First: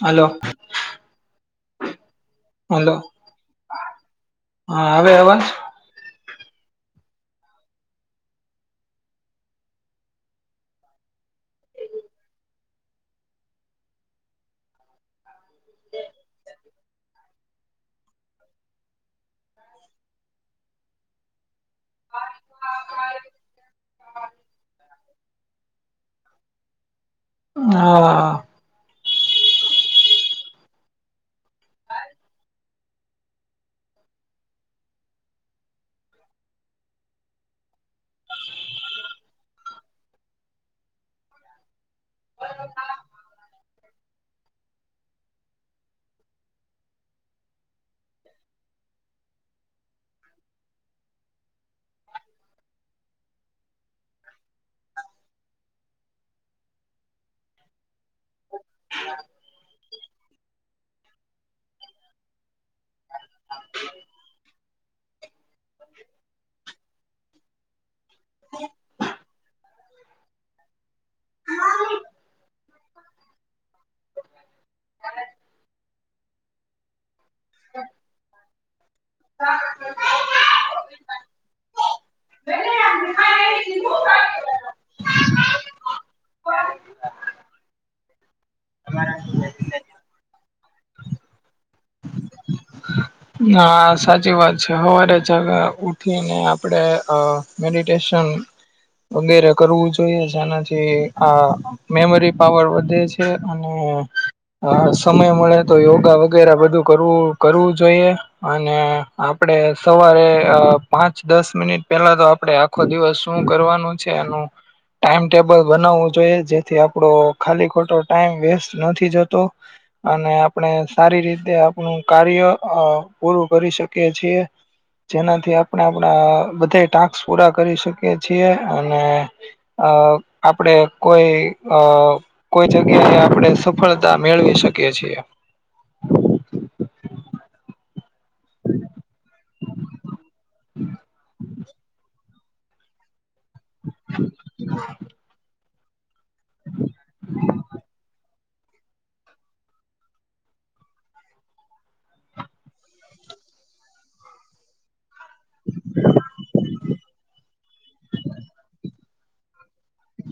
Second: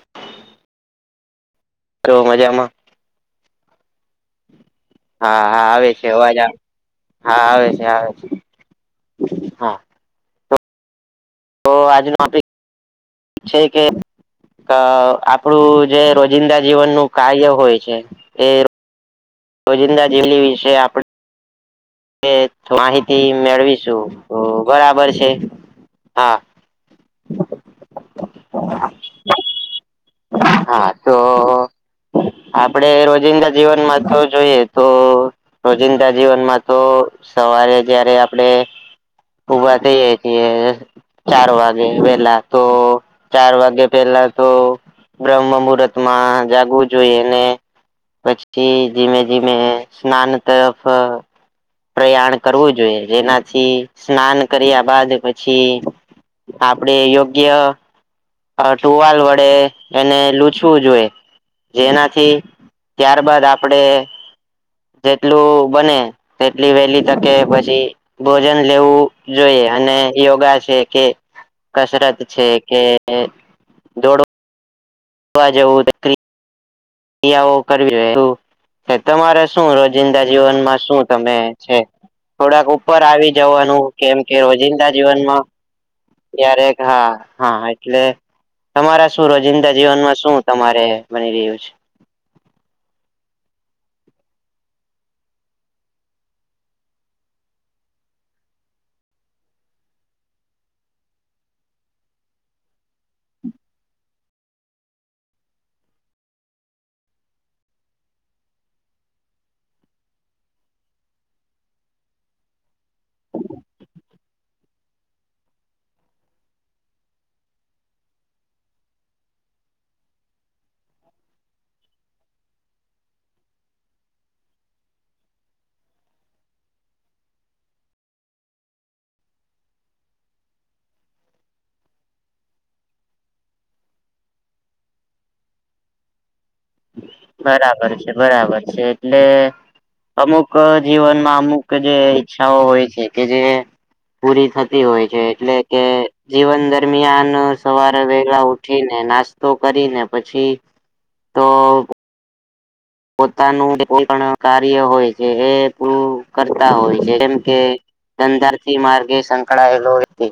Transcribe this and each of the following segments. હાલો. તો મજામાં. હાલો. હા હા આવે છે અવાજ આવે હા આવે છે આવે છે. હા તો આજનો ઓફીસ છે કે આપણું જે રોજિંદા જીવન નું કાર્ય હોય છે એ રોજિંદા જેલી વિશે આપણે કે માહિતી મેળવીશું તો બરાબર છે, હા. [inaudible] હા. હા તો આપડે રોજિંદા જીવનમાં થવું જોઈએ તો રોજિંદા જીવનમાં તો સવારે જયારે આપડે ઉભા થઇ જાય છી ચાર વાર પેલા તો ચાર વાગે પેલા તો બ્રહ્મ મુહૂર્ત માં જાગવું જોઈએ ને પછી ધીમે ધીમે સ્નાન તરફ પ્રયાણ કરવું જોઈએ જેનાથી સ્નાન કર્યા બાદ પછી આપડે યોગ્ય અ ટુવાલ વડે એને લૂચવું જોઈએ જેનાથી ત્યાર બાદ આપડે જેટલું બને તેટલી વેલી તકે પછી ભોજન લેવું જોઈએ અને યોગા છે કે કસરત છે કે દોડો વા જવું દરી આવું કરવી તમારે શું રોજિંદા જીવનમાં શું તમે છે થોડાક ઉપર આવી જવાનું કેમ કે રોજિંદા જીવનમાં ક્યારેક હા હા એટલે તમારા શું રોજિંદા જીવનમાં શું તમારે બની રહ્યું છે અ સાચી વાત છે હવારે જગા ઉઠીને આપડે અ મેડિટેશન વગેરે કરવું જોઈએ છે આનાથી આ મેમરી પાવર વધે છે અને હા સમય મળે તો યોગા વગેરે બધું કરવું કરવું જોઈએ. અને આપડે સવારે પાંચ દસ મિનિટ પેલા તો આપડે આ ખો દિવસ શું કરવાનું છે એનું ટાઈમ ટેબલ બનાવવું જોઈએ જેથી આપડો ખાલી ખોટો ટાઈમ વેસ્ટ નથી જતો. અને આપણે સારી રીતે આપણું કાર્ય અ પૂરું કરી શકીએ છીએ જેનાથી આપણે આપણા બધા ટાસ્ક પૂરા કરી શકીએ છીએ અને અ આપડે કોઈ અ કોઈ જગ્યાએ આપડે સફળતા મેળવી શકીએ છીએ. બરાબર છે બરાબર છે એટલે અમુક જીવનમાં અમુક જે ઈચ્છાઓ હોય છે. કે જે પૂરી થતી હોય છે એટલે કે જીવન દરમિયાન સવારે વહેલા ઉ ઠીને નાસ્તો કરીને પછી તો પોતાનું જે કોઈ પણ કાર્ય હોય છે એ પૂરું કરતા હોય છે જેમ કે ધંધા થી માર્ગે સંકળાયેલો વ્યક્તિ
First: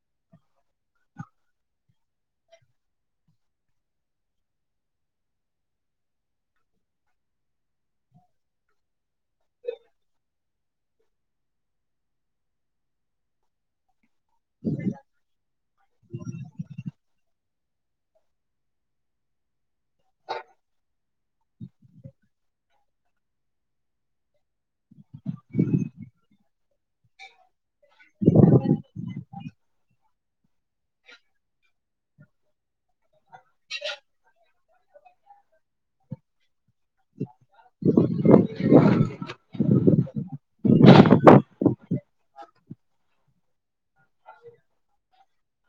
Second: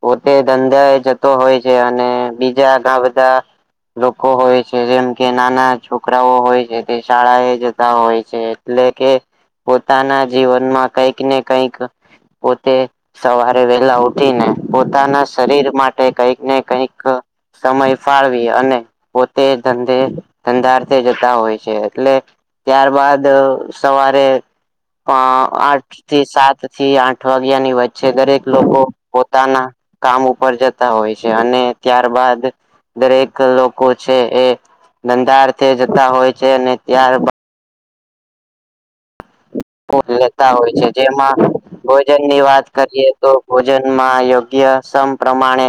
પોતે ધંધા એ જતો હોય છે અને બીજા ઘાબધા લોકો હોય છે જેમ કે નાના છોકરાઓ હોય છે તે શાળા એ જતા હોય છે એટલે કે પોતાના જીવનમાં કઈક ને કઈક પોતે સવારે વેલા ઉ ઠીને પોતાના શરીર માટે કઈક ને કઈક સમય ફાળવી અને પોતે ધંધે ધંધારથે જતા હોય છે એટલે ત્યારબાદ સવારે આઠ થી સાત થી આઠ વાગ્યાની વચ્ચે દરેક લોકો પોતાના કામ ઉપર જતા હોય છે અને ત્યારબાદ દરેક લોકો છે એ ધંધારથે જતા હોય છે અને ત્યારબા [inaudible] લેતા હોય છે જેમાં ભોજન ની વાત કરીએ તો ભોજનમાં યોગ્ય સમ પ્રમાણે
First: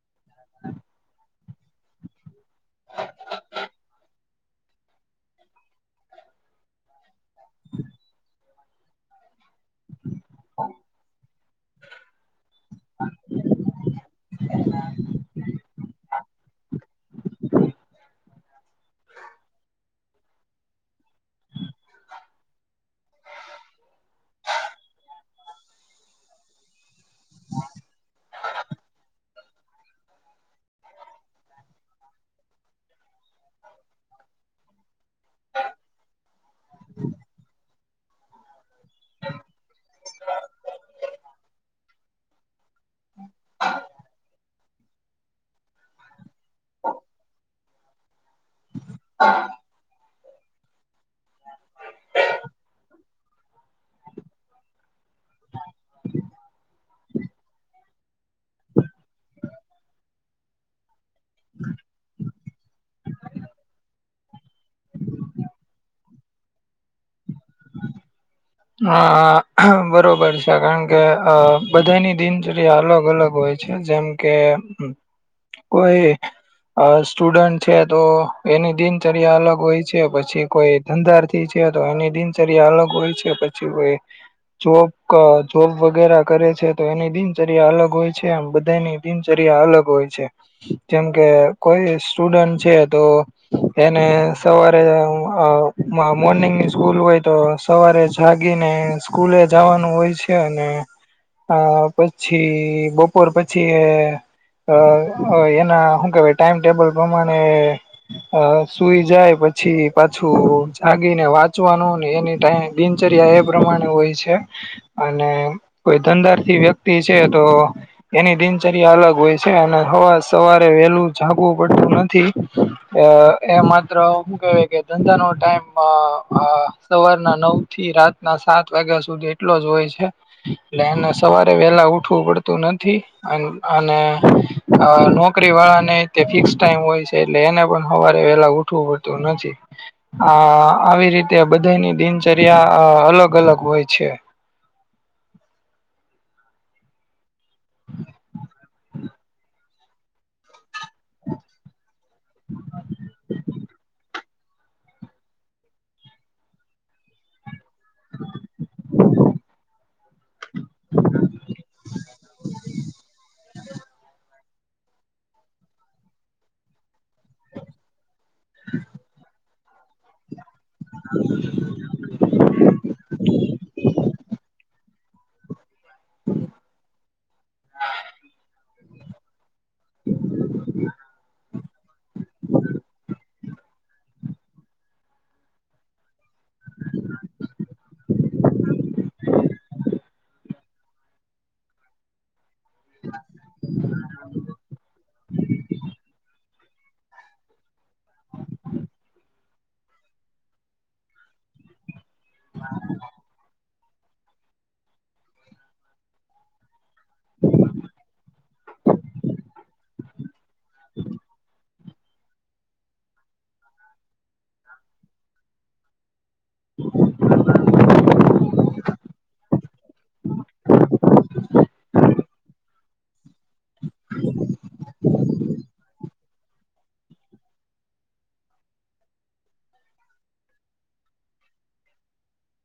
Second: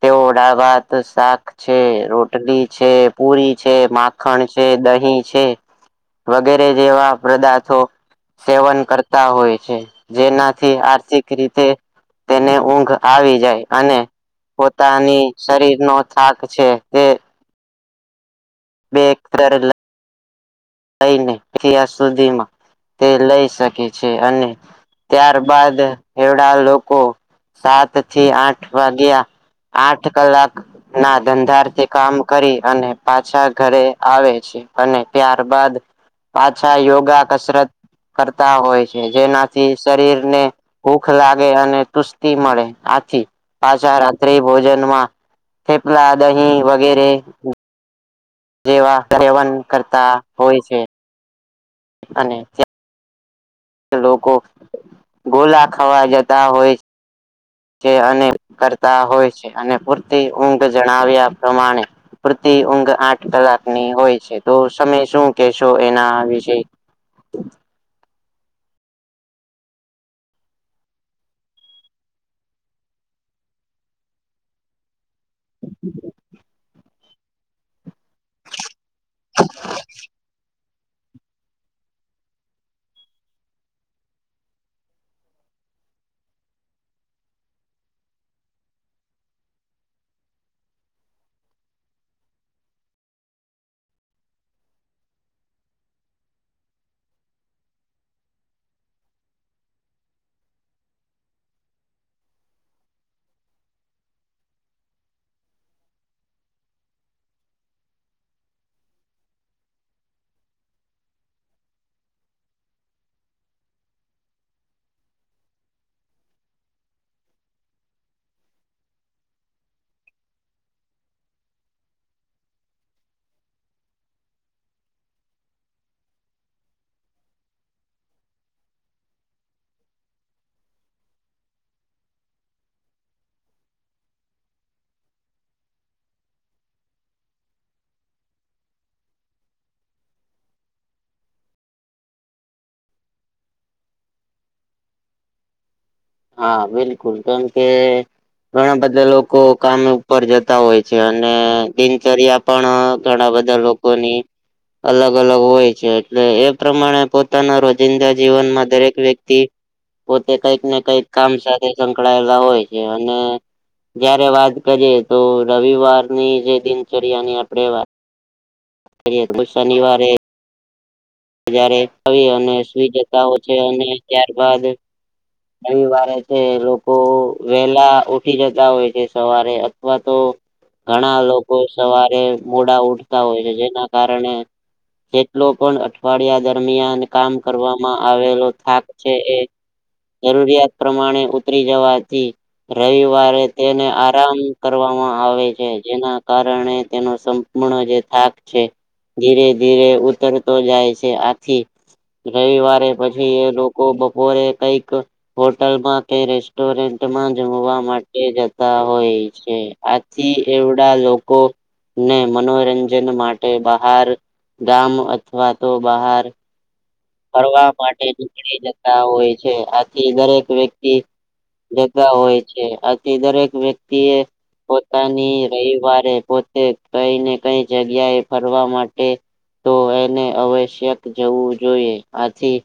તેઓ દાળભાત શાક છે રોટલી છે, પુરી છે, માખણ છે, દહીં છે. વગેરે જેવા પદાર્થો સેવન કરતા હોય છે, જેનાથી આર્થિક રીતે તેને ઊઘ આવી જાય અને પોતાની શરીરનો થાક છે. તે બે [unintelligible] લઈને તયા સુધીમાં તે લઈ શકે છે, અને ત્યારબાદ એડા લોકો સાત થી આઠ વાગ્યા આઠ કલાકના ધંધારથી કામ કરી અને પાછા ઘરે આવે છે, અને ત્યારબાદ પાછા યોગા કસરત કરતા હોય છે, જેનાથી શરીર ને ભૂખ લાગે અને તુસ્તી મળે આથી પાછા રાત્રિ ભોજનમાં થેપલા, દહીં વગેરે જેવા સેવન કરતા હોય છે. અને તયા લોકો ગોલા ખાવા જતા હોય છે, ને કરતા હોય છે, અને પૂરતી ઊંઘ જણાવ્યા પ્રમાણે પ્રતિ ઊંઘ આઠ કલાકની હોય છે, તો સમય શું કેશો એના વિશે હા બરોબર છે, કારણ કે અ બધાની દિનચર્યા અલગ અલગ હોય છે, જેમ કે કોઈ અ સ્ટુડન છે, તો એની દિનચર્યા અલગ હોય છે, પછી કોઈ ધંધારથી છે, તો એની દિનચર્યા અલગ હોય છે, પછી કોઈ જોક જોબ વગેરે કરે છે, તો એની દિનચર્યા અલગ હોય છે, એમ બધાની દિનચર્યા અલગ હોય છે, જેમકે કોઈ સ્ટુડન્ટ છે, તો એને સવારે અ મોર્નિંગની સ્કૂલ હોય તો સવારે જ જાગીને સ્કૂલે જાવાનું હોય છે, અને અ પછી બપોર પછી અ એના હુ કેવાય ટાઈમટેબલ પ્રમાણે અ સુઈ જાય પછી પાછું જાગીને વાંચવાનું ને એની ટાઈ દિનચર્યા એ પ્રમાણે હોય છે. અને કોઈ ધંધારથી વ્યક્તિ છે, તો એની દિનચર્યા અલગ હોય છે, અને હવા સવારે વહેલું જાગવું પડતું નથી. અ એ માત્ર હુ કેવાય કે ધંધાનો ટાઈમ અ સવારના નવ થી રાતના સાત વાગ્યા સુધી એટલો જ હોય છે. ને એન સવારે વેલા ઉઠવું પડતું નથી અન અને અ નોકરી વાળાને તે ફિક્સ ટાઈમ હોય છે. એટલે એને પણ હવારે વેલા ઉઠવું પડતું નથી આ આવી રીતે બધાની દિન ચર્યા અ અલગ અલગ હોય છે. હા બિલકુલ કારણ કે ઘણા બધા લોકો કામે ઉપર જતા હોય છે, અને દિનચર્યા પણ ધણા બધા લોકોની અલગ અલગ હોય છે, એટલે એ પ્રમાણે પોતાના રો જિંદા જીવનમાં દરેક વ્યક્તિ પોતે કઈક ને કઈક કામ સાથે સંકળાયેલા હોય છે, અને જયારે વાત કરીએ તો રવિવારની જે દિનચર્યા ની આપડે વા કરીયે શનિવારે [inaudible] આવી અને સુઈ જતા હો છે અને ત્યારબાદ, રવિવારે છે લોકો વહેલા ઉઠી જતા હોય છે સવારે. અથવા તો ઘણા લોકો સવારે મોડા ઉઠતા હોય છે જેના કારણે. જેટલો પણ અઠવાડિયા દરમિયાન કામ કરવામાં આવેલો થાક છે એ. હ. જરૂરિયાત પ્રમાણે ઉતરી જવાથી. રવિવારે તેને આરામ કરવામાં આવે છે જેના કાર ણે તે સંપૂર્ણ જે થાક છે ધીરે ધીરે ઉતર જાય છે આથી રવિવારે પછી એ લોકો બપોરે કઈક. હોટલમાં કે રેસ્ટોરન્ટમાં જમવા માટે જતા હોય છે. આથી એવડા લોકો. ને મનોરંજન માટે બહાર ગામ અથવા તો બહાર. ફરવા માટે નીકળી જતા હોય છે આથી દરેક વ્યક્તિ. જતા હોય છે આથી દરેક. વ્યક્તિ એ પોતાની રવિવારે પોતે, કઈ ને કઈ જગ્યા એ ફરવા માટે. તો એને આવશ્યક જવું જોઈએ આથી.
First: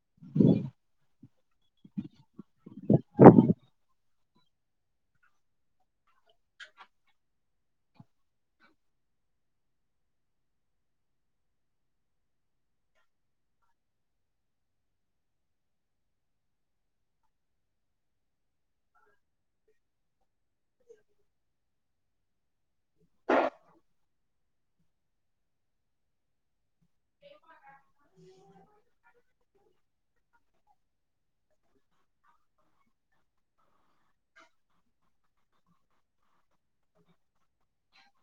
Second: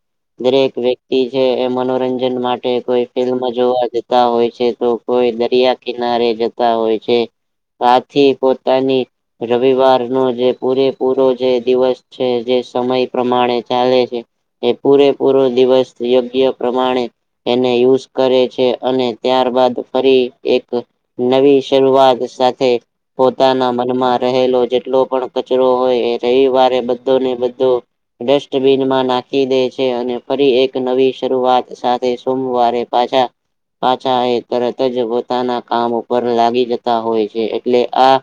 દરેક વ્યક્તિ છે એ મનોરંજન માટે કોઈ ફિલ્મ જોવા જતા હોય છે તો. તો એ દરિયા કિનારે જતા હોય છે આથી પોતાની, રવિવારનો જે પૂરેપૂરો જે દિવસ છે જે સમય પ્રમાણે ચાલે છે. એ પૂરેપૂરો દિવસ યોગ્ય પ્રમાણે એને યુઝ કરે છે અને, ત્યાર બાદ ફરી એક નવી શરૂઆત સાથે, પોતાના મનમાં રહેલો જેટલો પણ કચરો હોય એ રવિવારે બ ધોને બધો, ડસ્ટબીનમાં નાખ ખીદે છે અને ફરી એક નવી શરૂઆત સાથે સોમવારે પાછા, પાછા એ તરત જ પોતાના કામ ઉપર લાગી જતા હોય છે એટલે આ,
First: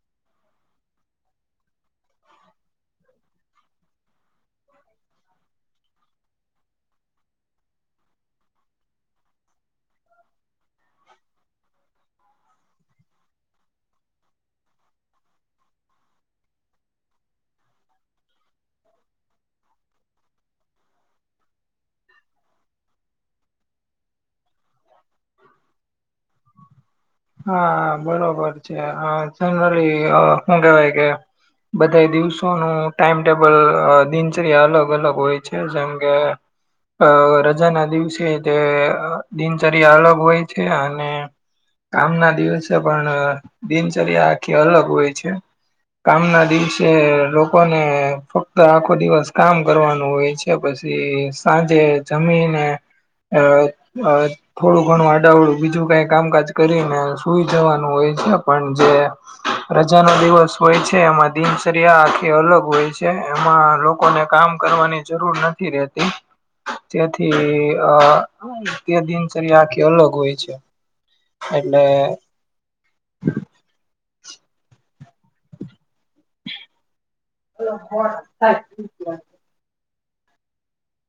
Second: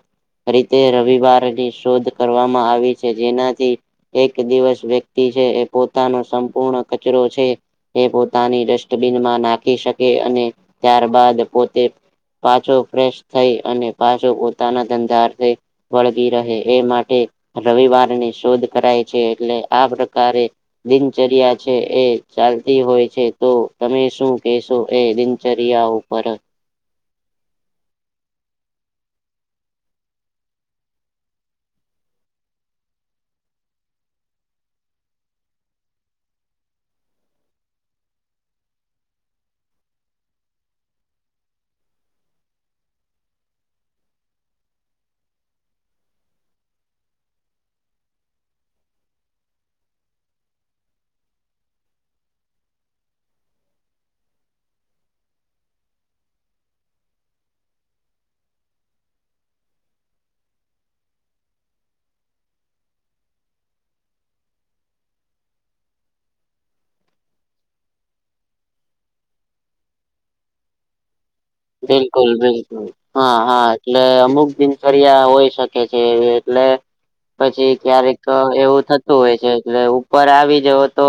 રીતે રવિવારની શોધ કરવામાં આવી છે જેનાથી, એક દિવસ વ્યક્તિ છે એ પોતાનો સંપૂર્ણ કચરો છે. તે પોતાની ડસ્ટબીનમાં નાખી શકે અને ત્યારબાદ પોતે. પાછો ફ્રેશ થઈ અને પાછો પોતાના ધંધા થઈ. વળગી રહે એ માટે રવિવારની શોધ કરાય છે એટલે આ પ્રકારે. દિનચર્યા છે એ ચાલતી હોય છે તો તમે શું કેશો એ દિન ચરયા ઉપર, હા બરોબર છે હ જનરલી અ હું કેવાય કે, બધા દિવસોનું ટાઈમટેબલ દિનચર્યા અલગ અલગ હોય છે જેમ કે, અ રજા ના દિવસે તે દિનચર્યા અલગ હોય છે અને, કામ ના દિવસે પણ દિનચર્યા આખી અલગ હોય છે. કામ ના દિવસે લોકોને ફક્ત આખો દિવસ કામ કરવાનું હોય છે. કે પછી સાંજે જમીને, અ અ, થોડું ઘણું અડાઅવડું બીજું કઈ કામકાજ કરીને સુઈ જવાનું હોય છે પણ જે, રજા નો દિવસ હોય છે એમાં દિનચર્યા આખી અલગ હોય છે એમાં લો લોકોને કામ કરવાની જરૂર નથી રહતી જેથી અ, તે દિનચર્યા આખી અલગ હોય છે. એટલે બિલકુલ બિલકુલ, હા હા એટલે અમુક દિનચર્યા હોઈ શકે છે એટલે, પછી ક્યારેક એવું થતું હોય છે એટલે ઉપર આવી જવો તો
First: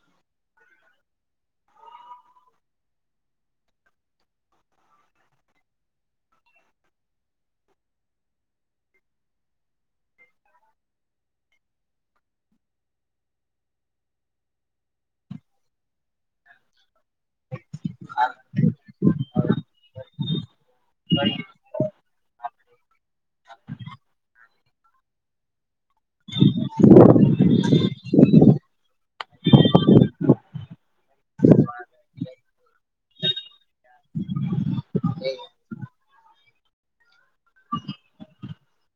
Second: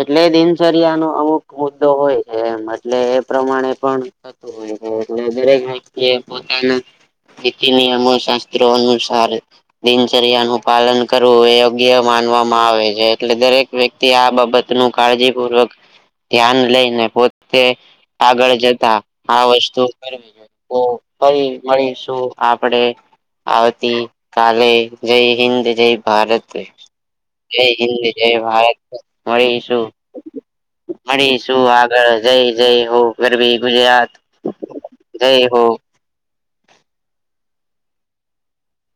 એટલે દિનચર્યા નો અમુક મુદ્દો હોય છે એમ એટલે એ પ્રમાણે પણ થતું હોય ગય એટલે દરેક વ્યક્તિ એ પોતાના નીતિ નિયમો શાસ્ત્રો અનુસાર દિનચર્યા નું પાલન કરવું એ યોગ્ય માનવામાં આવે છે એટલે દરેક વ્યક્તિ આ બાબત નું કાળજીપૂર્વક ધ્યાન લઈને પોતે આગળ જતા આ વસ્ત કરવી છે તો ફરી મળીશું આપડે આવતી કા કાલે જય હિન્દ જય જય ભારત દેશ. જય હિન્દ જય ભારત મળીશું. મળીશું આગળ જય જય હો ગરવી ગુજરાત. જય હો. [inaudible]